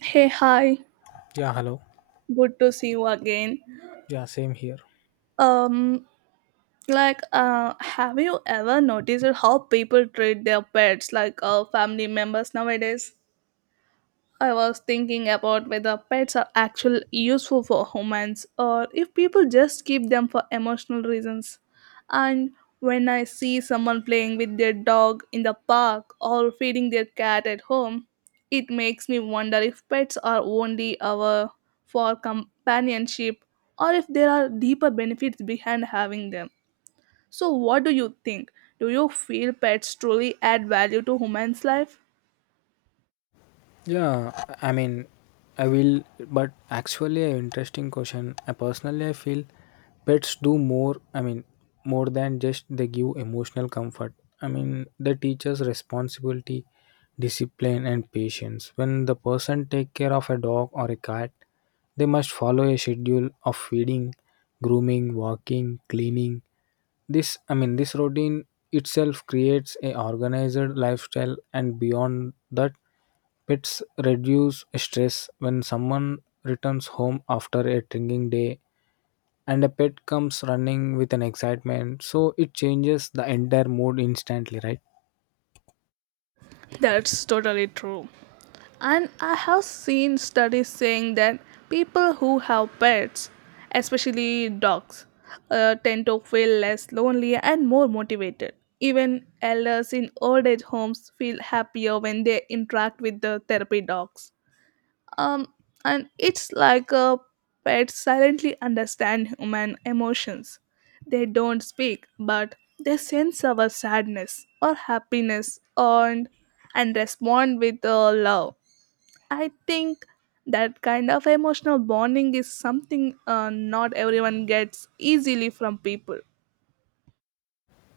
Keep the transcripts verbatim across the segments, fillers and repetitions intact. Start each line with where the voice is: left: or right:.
right: Hey, hi.
left: Yeah, hello.
right: Good to see you again.
left: Yeah, same here.
right: Um, like, uh, have you ever noticed how people treat their pets like uh, family members nowadays? I was thinking about whether pets are actually useful for humans or if people just keep them for emotional reasons. And when I see someone playing with their dog in the park or feeding their cat at home, it makes me wonder if pets are only our for companionship or if there are deeper benefits behind having them. So what do you think? Do you feel pets truly add value to humans' life?
left: Yeah, I mean, I will, but actually, a interesting question. I personally, I feel pets do more. I mean, more than just they give emotional comfort. I mean, they teach us responsibility, discipline, and patience. When the person take care of a dog or a cat, they must follow a schedule of feeding, grooming, walking, cleaning, this, I mean, this routine itself creates a organized lifestyle, and beyond that, pets reduce stress when someone returns home after a drinking day, and a pet comes running with an excitement, so it changes the entire mood instantly, right?
right: That's totally true. And I have seen studies saying that people who have pets, especially dogs, uh, tend to feel less lonely and more motivated. Even elders in old age homes feel happier when they interact with the therapy dogs. Um, and it's like a pet silently understand human emotions. They don't speak, but they sense our sadness or happiness and, and respond with uh, love. I think that kind of emotional bonding is something uh, not everyone gets easily from people.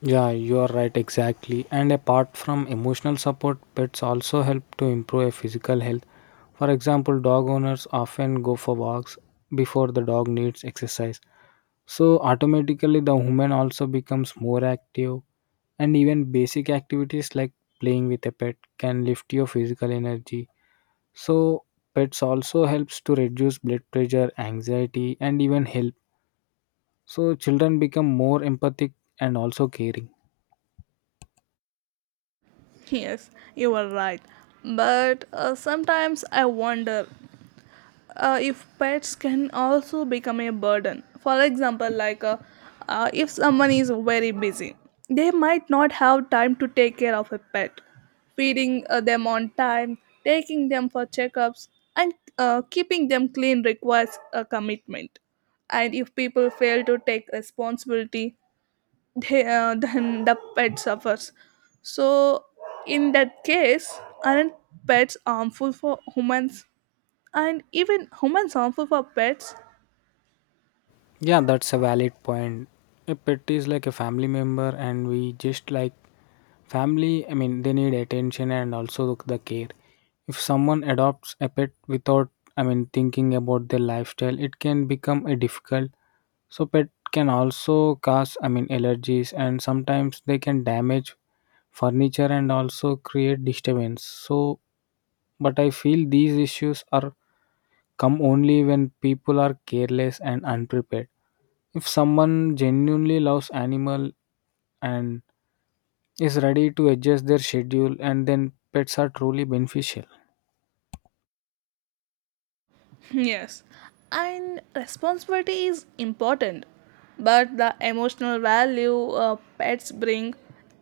left: Yeah, you are right, exactly. And apart from emotional support, pets also help to improve a physical health. For example, dog owners often go for walks before the dog needs exercise. So automatically the human also becomes more active, and even basic activities like playing with a pet can lift your physical energy. So pets also helps to reduce blood pressure, anxiety and even help. So children become more empathic and also caring.
right: Yes, you are right. But uh, sometimes I wonder uh, if pets can also become a burden, for example, like uh, uh, if someone is very busy, they might not have time to take care of a pet, feeding uh, them on time, taking them for checkups, and uh, keeping them clean requires a commitment. And if people fail to take responsibility, they, uh, then the pet suffers. So in that case, aren't pets harmful for humans, and even human harmful for pets?
left: Yeah, that's a valid point. A pet is like a family member and we just like family, I mean, they need attention and also the care. If someone adopts a pet without, I mean, thinking about their lifestyle, it can become a difficult. So pet can also cause, I mean, allergies and sometimes they can damage furniture and also create disturbance. So, but I feel these issues are come only when people are careless and unprepared. If someone genuinely loves animal and is ready to adjust their schedule, and then pets are truly beneficial.
right: Yes, and responsibility is important, but the emotional value uh, pets bring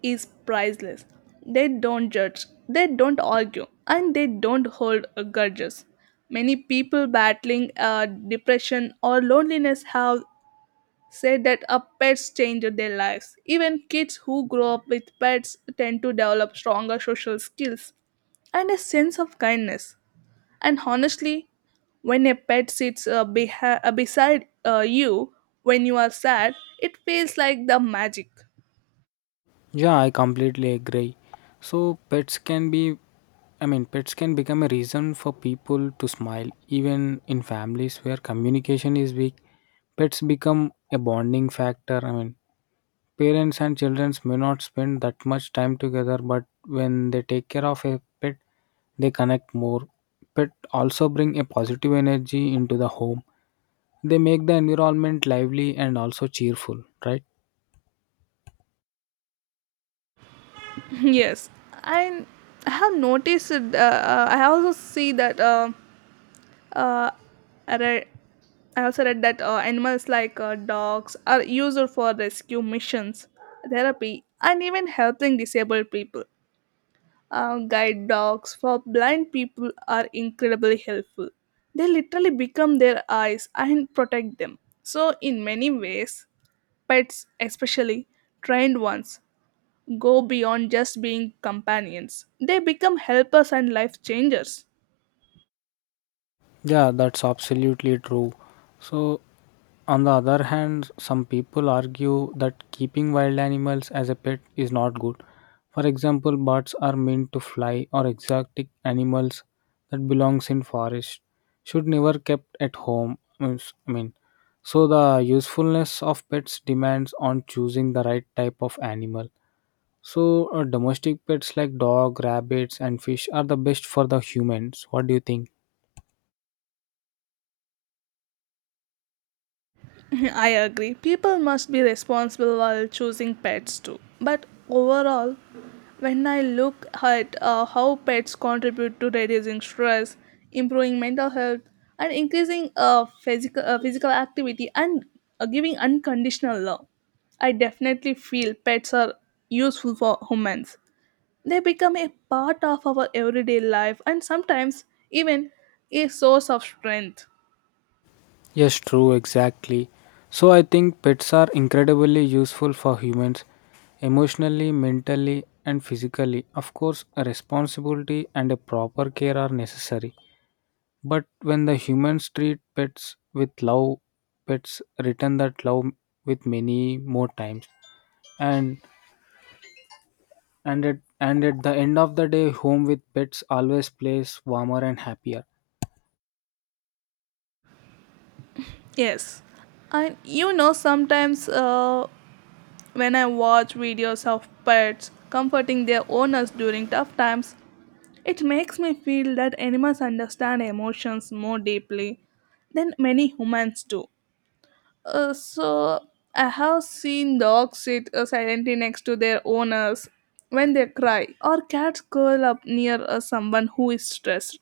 right: is priceless. They don't judge, they don't argue, and they don't hold uh, grudges. Many people battling uh, depression or loneliness have said that a pets change their lives. Even kids who grow up with pets tend to develop stronger social skills and a sense of kindness. And honestly, when a pet sits uh, beha- uh, beside uh, you when you are sad, it feels like the magic.
left: Yeah, I completely agree. So pets can be, I mean, pets can become a reason for people to smile. Even in families where communication is weak, pets become a bonding factor. I mean, parents and children may not spend that much time together, but when they take care of a pet, they connect more. Pet also bring a positive energy into the home. They make the environment lively and also cheerful, right?
right: Yes, I I have noticed. Uh, uh, I also see that. Uh, uh, I read- I also read that uh, animals like uh, dogs are used for rescue missions, therapy, and even helping disabled people. Uh, guide dogs for blind people are incredibly helpful. They literally become their eyes and protect them. So, in many ways, pets, especially trained ones, go beyond just being companions. They become helpers and life changers.
left: Yeah, that's absolutely true. So, on the other hand, some people argue that keeping wild animals as a pet is not good. For example, birds are meant to fly, or exotic animals that belongs in forest should never kept at home. Means- I mean, so the usefulness of pets depends on choosing the right type of animal. So, uh, domestic pets like dog, rabbits, and fish are the best for the humans. What do you think?
right: I agree. People must be responsible while choosing pets too. But overall, when I look at uh, how pets contribute to reducing stress, improving mental health, and increasing uh, physical uh, physical activity and uh, giving unconditional love, I definitely feel pets are useful for humans. They become a part of our everyday life and sometimes even a source of strength.
left: Yes, true, exactly. So, I think pets are incredibly useful for humans emotionally, mentally, and physically. Of course, a responsibility and a proper care are necessary. But when the humans treat pets with love, pets return that love with many more times. And and at and at the end of the day, home with pets always plays warmer and happier.
right: Yes. And you know, sometimes uh, when I watch videos of pets comforting their owners during tough times, it makes me feel that animals understand emotions more deeply than many humans do. Uh, so, I have seen dogs sit uh, silently next to their owners when they cry, or cats curl up near uh, someone who is stressed.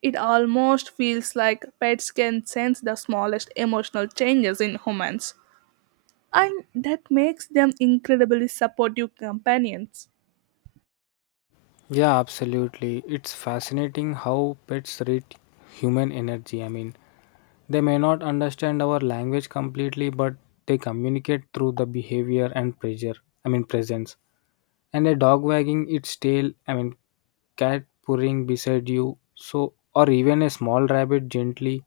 right: It almost feels like pets can sense the smallest emotional changes in humans, and that makes them incredibly supportive companions.
left: Yeah, absolutely. It's fascinating how pets read human energy. I mean, they may not understand our language completely, but they communicate through the behavior and pressure, I mean, presence. And a dog wagging its tail, I mean, cat purring beside you, so, or even a small rabbit gently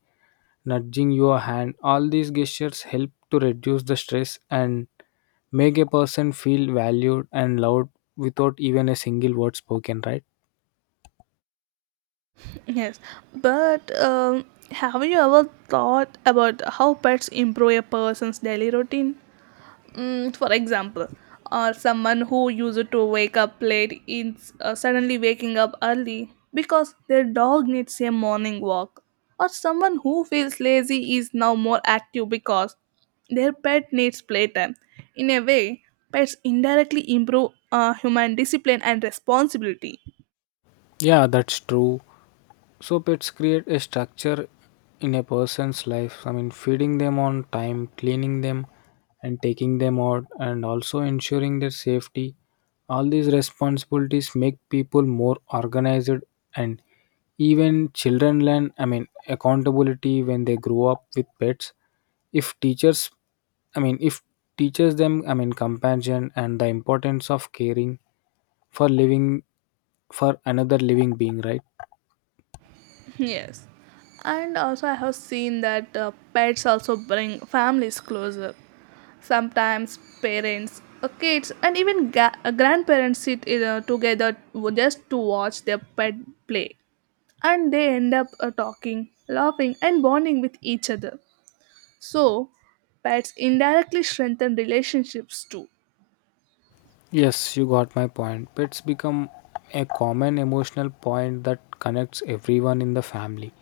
left: nudging your hand, all these gestures help to reduce the stress and make a person feel valued and loved without even a single word spoken, right?
right: Yes, but um, have you ever thought about how pets improve a person's daily routine? Mm, for example, or someone who used to wake up late is uh, suddenly waking up early because their dog needs a morning walk, or someone who feels lazy is now more active because their pet needs playtime. In a way, pets indirectly improve uh, human discipline and responsibility.
left: Yeah, that's true. So pets create a structure in a person's life. I mean, feeding them on time, cleaning them, and taking them out, and also ensuring their safety. All these responsibilities make people more organized, and even children learn, I mean, accountability when they grow up with pets. If teachers, I mean, if teaches them, I mean, compassion and the importance of caring for living, for another living being, right?
right: Yes, and also I have seen that uh, pets also bring families closer. Sometimes parents, uh, kids, and even ga- uh, grandparents sit you together w- just to watch their pet play, and they end up uh, talking, laughing, and bonding with each other. So pets indirectly strengthen relationships too.
left: Yes, you got my point. Pets become a common emotional point that connects everyone in the family.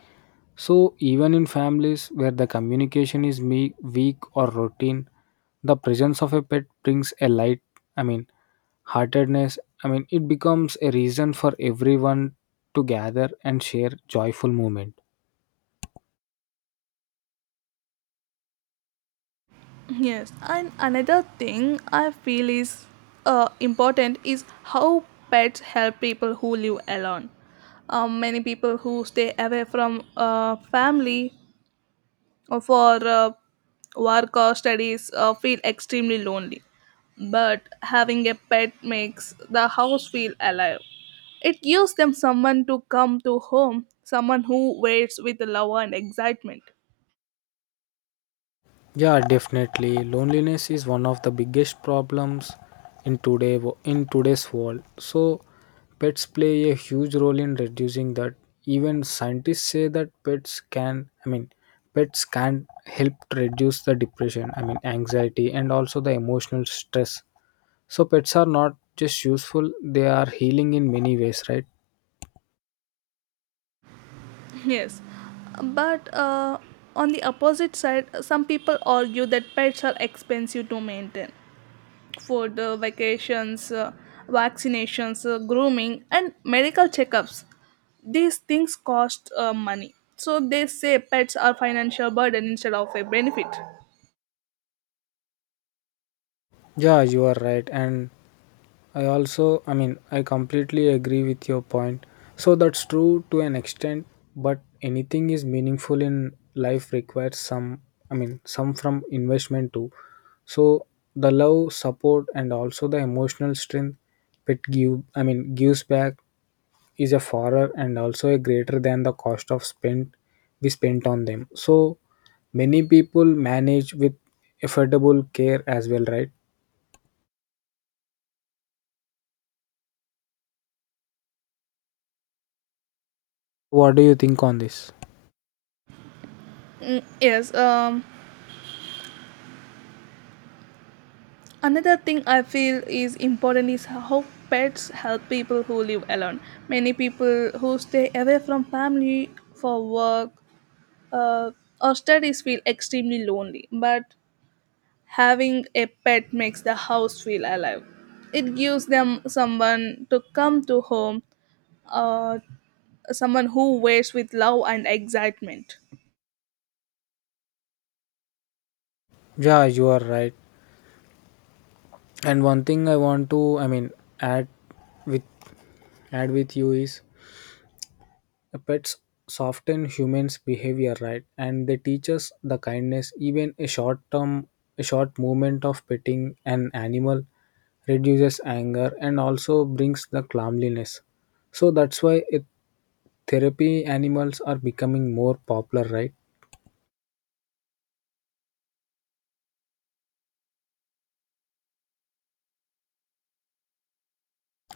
left: So, even in families where the communication is me- weak or routine, the presence of a pet brings a light, I mean, heartedness. I mean, it becomes a reason for everyone to gather and share joyful moment.
right: Yes, and another thing I feel is uh, important is how pets help people who live alone. Um, many people who stay away from uh, family uh, for uh, work or studies uh, feel extremely lonely. But having a pet makes the house feel alive. It gives them someone to come to home, someone who waits with love and excitement.
left: Yeah, definitely. Loneliness is one of the biggest problems in today wo- in today's world. So, pets play a huge role in reducing that. Even scientists say that pets can, I mean, pets can help to reduce the depression, I mean, anxiety and also the emotional stress. So, pets are not just useful; they are healing in many ways, right?
right: Yes, but uh, on the opposite side, some people argue that pets are expensive to maintain. Food, uh, vacations, uh, vaccinations, uh, grooming, and medical checkups. These things cost uh, money. So they say pets are financial burden instead of a benefit.
left: Yeah, you are right, and I also, I mean, I completely agree with your point. So that's true to an extent, but anything is meaningful in life requires some, I mean, some from investment too. So the love, support, and also the emotional strength it give, I mean, gives back is a fairer and also a greater than the cost of spent we spent on them. So many people manage with affordable care as well, right? What do you think on this?
right: Mm, yes. Um, another thing I feel is important is how pets help people who live alone. Many people who stay away from family for work uh, or studies feel extremely lonely. But having a pet makes the house feel alive. It gives them someone to come to home, uh, someone who waits with love and excitement.
left: Yeah, you are right. And one thing I want to, I mean, add with add with you is, uh, pets soften humans behavior, right? And they teach us the kindness. Even a short term, a short moment of petting an animal reduces anger and also brings the calmliness. So that's why it, therapy animals are becoming more popular, right?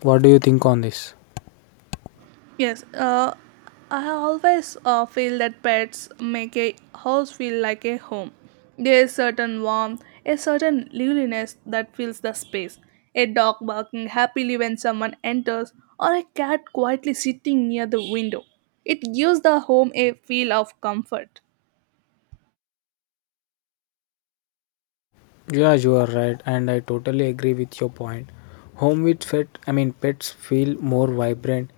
left: What do you think on this?
right: Yes, uh, I always uh, feel that pets make a house feel like a home. There is certain warmth, a certain liveliness that fills the space. A dog barking happily when someone enters, or a cat quietly sitting near the window. It gives the home a feel of comfort.
left: Yeah, you are right, and I totally agree with your point. Home with pet, I mean, pets feel more vibrant.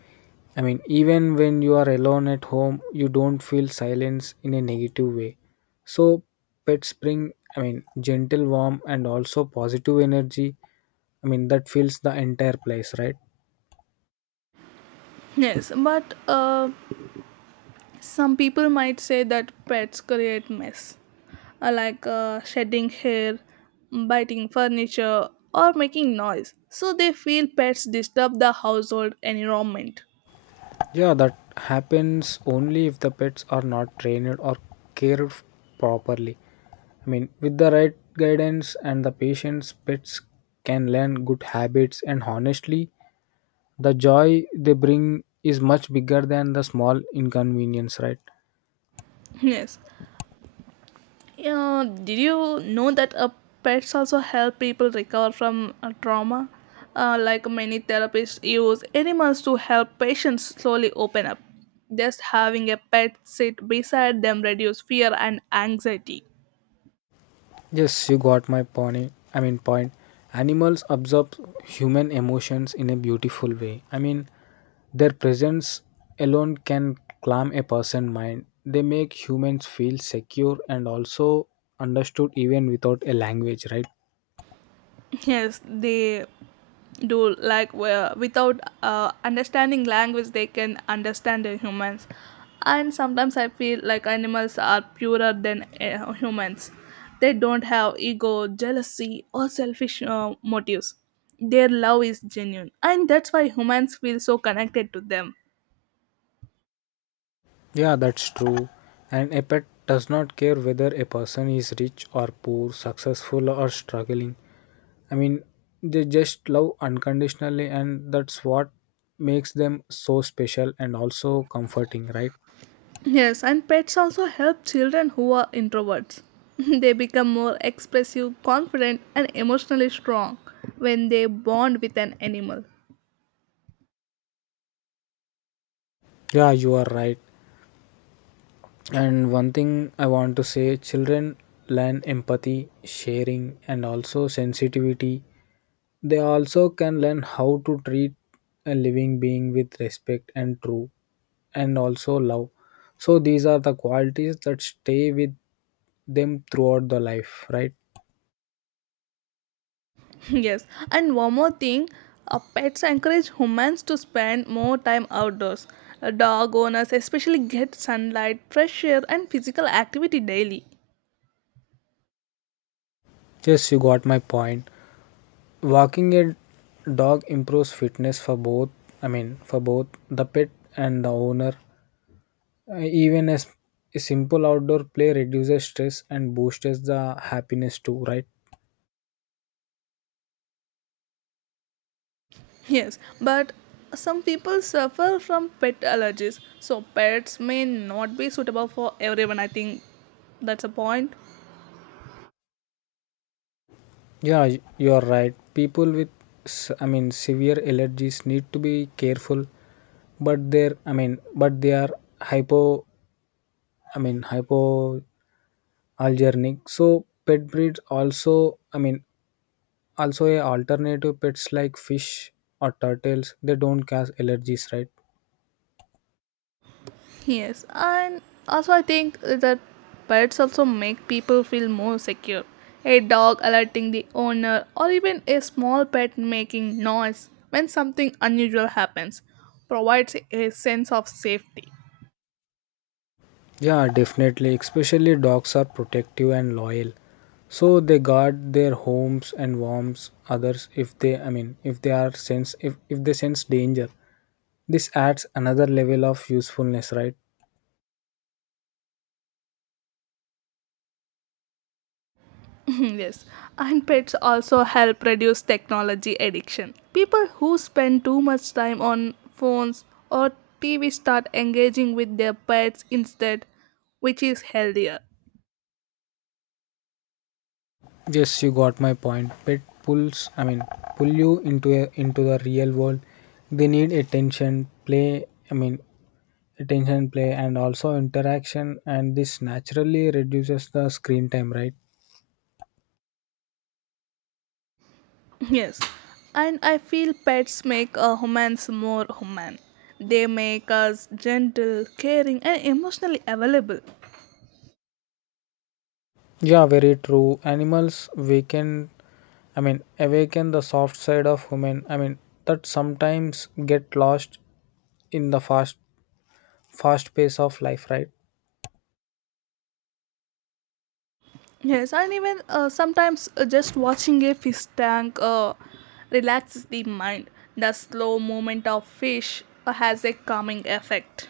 left: I mean, even when you are alone at home, you don't feel silence in a negative way. So, pets bring, I mean, gentle warmth and also positive energy. I mean, that fills the entire place, right?
right: Yes, but uh, some people might say that pets create mess, uh, like uh, shedding hair, biting furniture, or making noise. So they feel pets disturb the household environment.
left: Yeah, that happens only if the pets are not trained or cared properly. I mean, with the right guidance and the patience, pets can learn good habits, and honestly, the joy they bring is much bigger than the small inconvenience, right?
right: Yes. Uh, did you know that uh, pets also help people recover from uh, trauma? Uh, like many therapists use animals to help patients slowly open up. Just having a pet sit beside them reduce fear and anxiety.
left: Yes, you got my point. I mean, point. Animals absorb human emotions in a beautiful way. I mean, their presence alone can calm a person's mind. They make humans feel secure and also understood even without a language, right?
right: Yes, they do like well without uh, understanding language, they can understand the humans. And sometimes I feel like animals are purer than uh, humans. They don't have ego, jealousy, or selfish uh, motives. Their love is genuine, and that's why humans feel so connected to them.
left: Yeah, that's true. And a pet does not care whether a person is rich or poor, successful or struggling. I mean, they just love unconditionally, and that's what makes them so special and also comforting, right?
right: Yes, and pets also help children who are introverts. They become more expressive, confident, and emotionally strong when they bond with an animal.
left: Yeah, you are right. And one thing I want to say, children learn empathy, sharing, and also sensitivity. They also can learn how to treat a living being with respect and true and also love. So these are the qualities that stay with them throughout the life, right?
right: Yes, and one more thing, uh, pets encourage humans to spend more time outdoors. Uh, Dog owners especially get sunlight, fresh air, and physical activity daily.
left: Yes, you got my point. Walking a dog improves fitness for both, I mean, for both the pet and the owner. Uh, Even as a simple outdoor play reduces stress and boosts the happiness too, right?
right: Yes, but some people suffer from pet allergies, so pets may not be suitable for everyone. I think that's a point.
left: Yeah, y- you are right. People with, s- I mean, severe allergies need to be careful, but they're, I mean, but they are hypo, I mean, hypoallergenic. So pet breeds also, I mean, also a alternative pets like fish or turtles, they don't cause allergies, right?
right: Yes, and also I think that pets also make people feel more secure. A dog alerting the owner, or even a small pet making noise when something unusual happens, provides a sense of safety.
left: Yeah, definitely. Especially dogs are protective and loyal. So they guard their homes and warms others if they, I mean, if they are sense, if, if they sense danger. This adds another level of usefulness, right?
right: Yes, and pets also help reduce technology addiction. People who spend too much time on phones or T V start engaging with their pets instead, which is healthier.
left: Yes, you got my point. Pet pulls, I mean, pull you into a, into the real world. They need attention, play. I mean, attention, play, and also interaction. And this naturally reduces the screen time, right?
right: Yes, and I feel pets make a humans more human. They make us gentle, caring, and emotionally available.
left: Yeah, very true. Animals waken, I mean, awaken the soft side of human. I mean, that sometimes get lost in the fast, fast pace of life, right?
right: Yes, and even uh, sometimes uh, just watching a fish tank uh, relaxes the mind. The slow movement of fish uh, has a calming effect.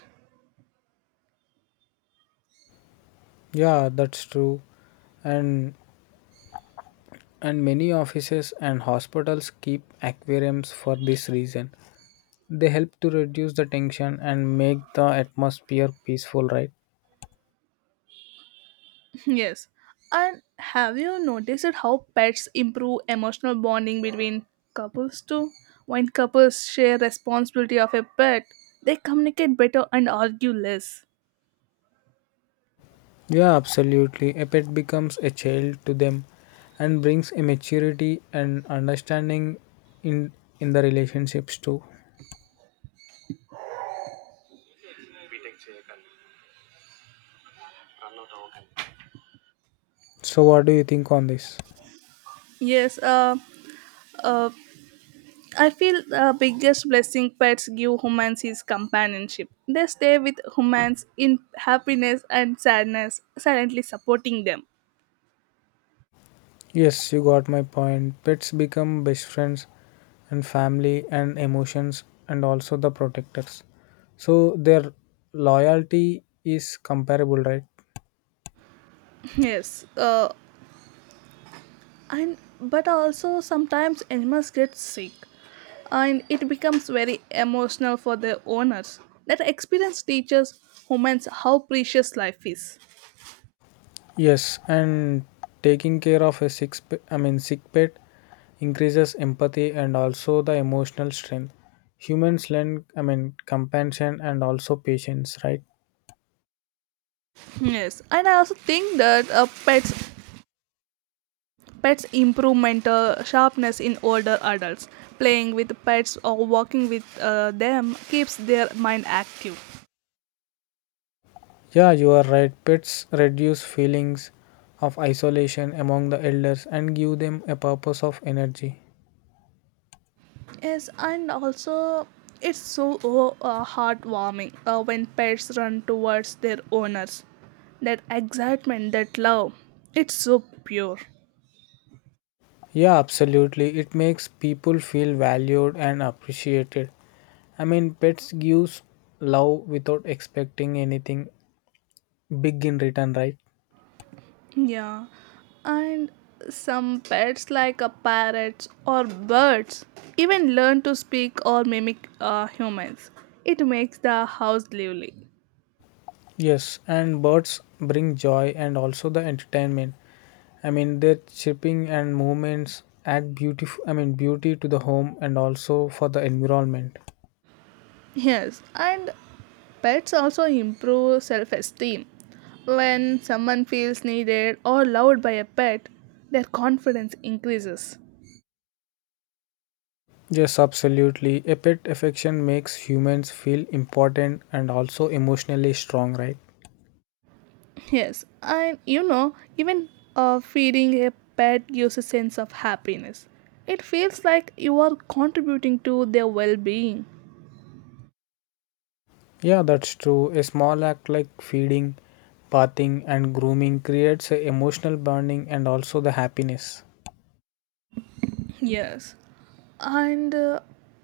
left: Yeah, that's true. And and many offices and hospitals keep aquariums for this reason. They help to reduce the tension and make the atmosphere peaceful, right?
right: Yes. And have you noticed it how pets improve emotional bonding between couples too? When couples share responsibility of a pet, they communicate better and argue less.
left: Yeah, absolutely. A pet becomes a child to them and brings a maturity and understanding in in the relationships too. So what do you think on this?
right: Yes, uh, uh, I feel the biggest blessing pets give humans is companionship. They stay with humans in happiness and sadness, silently supporting them.
left: Yes, you got my point. Pets become best friends and family and emotions and also the protectors. So their loyalty is comparable, right?
right: Yes, uh, and but also sometimes animals get sick and it becomes very emotional for the owners. That experience teaches humans how precious life is.
left: Yes, and taking care of a sick, sp- I mean, sick pet increases empathy and also the emotional strength. Humans lend, I mean, compassion and also patience, right?
right: Yes, and I also think that uh, pets pets improve mental sharpness in older adults. Playing with pets or walking with uh, them keeps their mind active.
left: Yeah, you are right. Pets reduce feelings of isolation among the elders and give them a purpose of energy.
right: Yes, and also it's so uh, heartwarming uh, when pets run towards their owners. That excitement, that love, it's so pure.
left: Yeah, absolutely. It makes people feel valued and appreciated. I mean, pets gives love without expecting anything big in return, right?
right: Yeah, and some pets like a parrots or birds even learn to speak or mimic uh, humans. It makes the house lively.
left: Yes, and birds bring joy and also the entertainment. I mean, their chirping and movements add beautiful, I mean, beauty to the home and also for the environment.
right: Yes, and pets also improve self esteem. When someone feels needed or loved by a pet, their confidence increases.
left: Yes, absolutely. A pet affection makes humans feel important and also emotionally strong, right?
right: Yes, and you know, even uh, feeding a pet gives a sense of happiness. It feels like you are contributing to their well being.
left: Yeah, that's true. A small act like feeding, bathing, and grooming creates a emotional bonding and also the happiness.
right: Yes, and uh,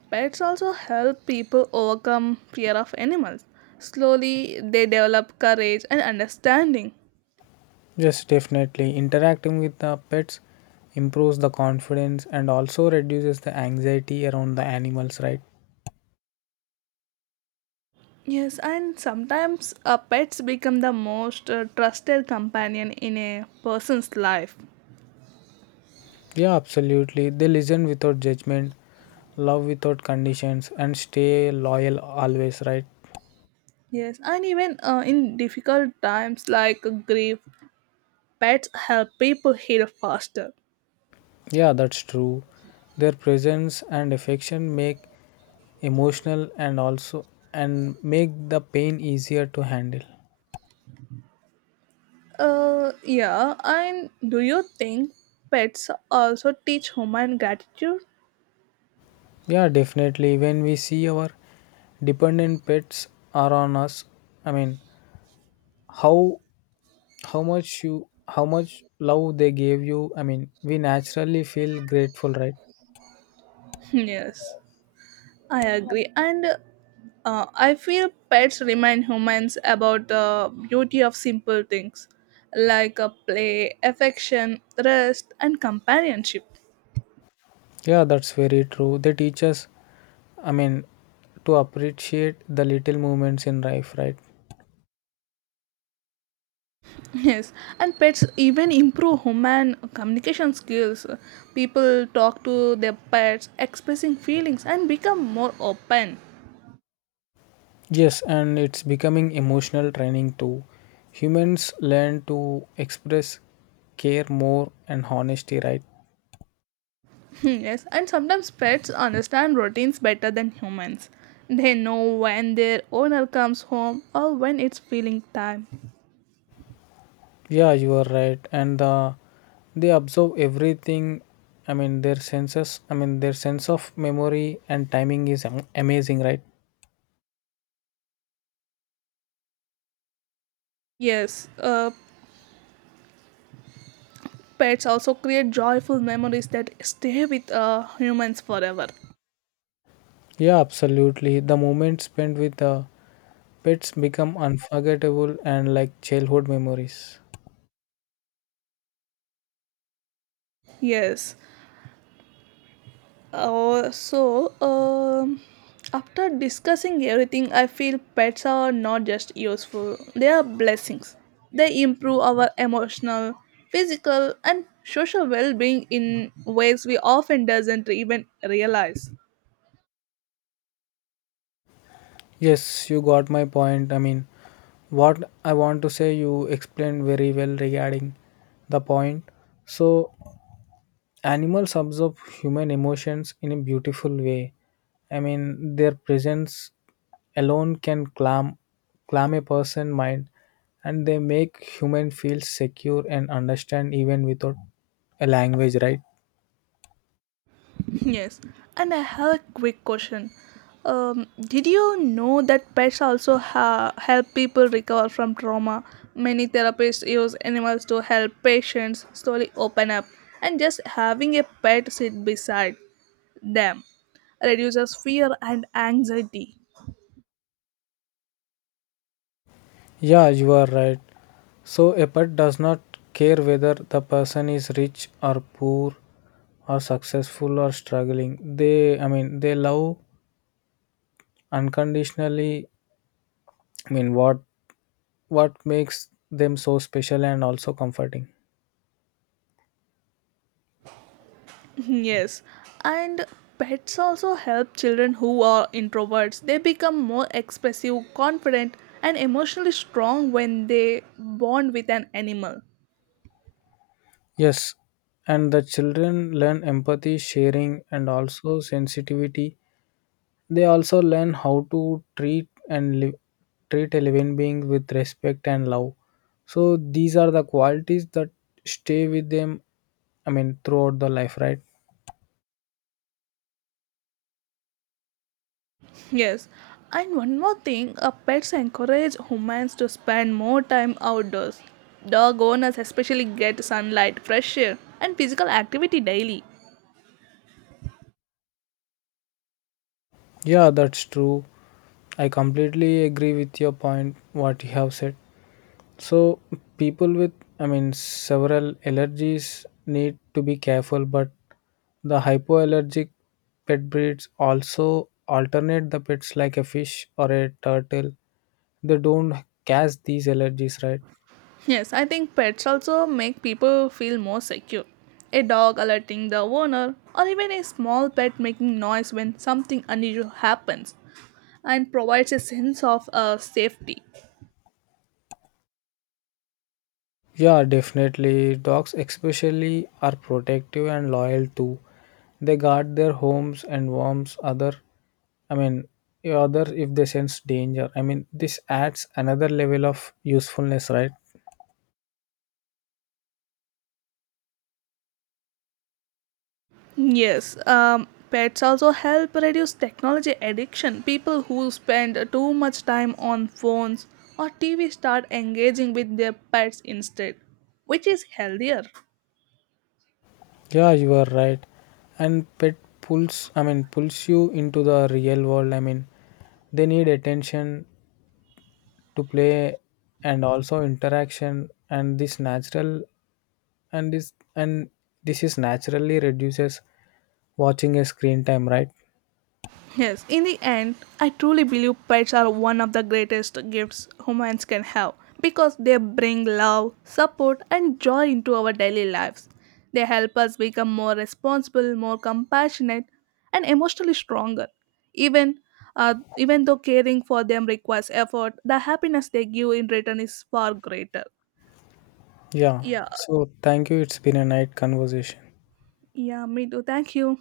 right: pets also help people overcome fear of animals. Slowly, they develop courage and understanding.
left: Yes, definitely. Interacting with the pets improves the confidence and also reduces the anxiety around the animals, right?
right: Yes, and sometimes uh, pets become the most uh, trusted companion in a person's life.
left: Yeah, absolutely. They listen without judgment, love without conditions, and stay loyal always, right?
right: Yes, and even uh, in difficult times like grief, pets help people heal faster.
left: Yeah, that's true. Their presence and affection make emotional and also and make the pain easier to handle.
right: Uh, yeah, and do you think pets also teach human gratitude?
left: Yeah, definitely. When we see our dependent pets are on us, I mean, how how much you how much love they gave you, I mean, we naturally feel grateful, right?
right: Yes, I agree. And uh, I feel pets remind humans about the beauty of simple things like a play, affection, rest, and companionship.
left: Yeah, that's very true. They teach us, I mean, to appreciate the little moments in life, right?
right: Yes, and pets even improve human communication skills. People talk to their pets, expressing feelings, and become more open.
left: Yes, and it's becoming emotional training too. Humans learn to express care more and honesty, right?
right: Yes, and sometimes pets understand routines better than humans. They know when their owner comes home or when it's feeling time.
left: Yeah, you are right. And uh, they observe everything. I mean, their senses, I mean, their sense of memory and timing is am- amazing, right?
right: Yes, uh, pets also create joyful memories that stay with uh, humans forever.
left: Yeah, absolutely. The moments spent with the pets become unforgettable and like childhood memories.
right: Yes. Uh, so, um, after discussing everything, I feel pets are not just useful, they are blessings. They improve our emotional, physical, and social well being in ways we often doesn't even realize.
left: Yes, you got my point. I mean, what I want to say, you explained very well regarding the point. So, animals observe human emotions in a beautiful way. I mean, their presence alone can calm, calm a person's mind, and they make human feel secure and understand even without a language, right?
right: Yes, and I have a quick question. Um, did you know that pets also ha- help people recover from trauma? Many therapists use animals to help patients slowly open up, and just having a pet sit beside them reduces fear and anxiety.
left: Yeah, you are right. So a pet does not care whether the person is rich or poor, or successful or struggling. They, I mean, they love unconditionally. I mean, what what makes them so special and also comforting?
right: Yes, and pets also help children who are introverts. They become more expressive, confident, and emotionally strong when they bond with an animal.
left: Yes, and the children learn empathy, sharing, and also sensitivity. They also learn how to treat and live treat a living being with respect and love. So these are the qualities that stay with them, I mean, throughout the life, right?
right: Yes, and one more thing, uh, pets encourage humans to spend more time outdoors. Dog owners especially get sunlight, fresh air, and physical activity daily.
left: Yeah, that's true. I completely agree with your point, what you have said. So, people with, I mean, several allergies need to be careful, but the hypoallergic pet breeds also alternate the pets like a fish or a turtle. They don't catch these allergies, right?
right: Yes, I think pets also make people feel more secure. A dog alerting the owner, or even a small pet making noise when something unusual happens, and provides a sense of uh, safety.
left: Yeah, definitely. Dogs, especially, are protective and loyal too. They guard their homes and warms other, I mean, other if they sense danger. I mean, this adds another level of usefulness, right?
right: Yes, um, pets also help reduce technology addiction. People who spend too much time on phones or T V start engaging with their pets instead, which is healthier.
left: Yeah, you are right. And pet pulls, I mean, pulls you into the real world. I mean, they need attention to play and also interaction, and this natural and this and this is naturally reduces watching a screen time, right?
right: Yes, in the end, I truly believe pets are one of the greatest gifts humans can have because they bring love, support, and joy into our daily lives. They help us become more responsible, more compassionate, and emotionally stronger. Even uh, even though caring for them requires effort, the happiness they give in return is far greater.
left: Yeah.
right: Yeah,
left: So thank you. It's been a night conversation.
right: yeah, me too. Thank you.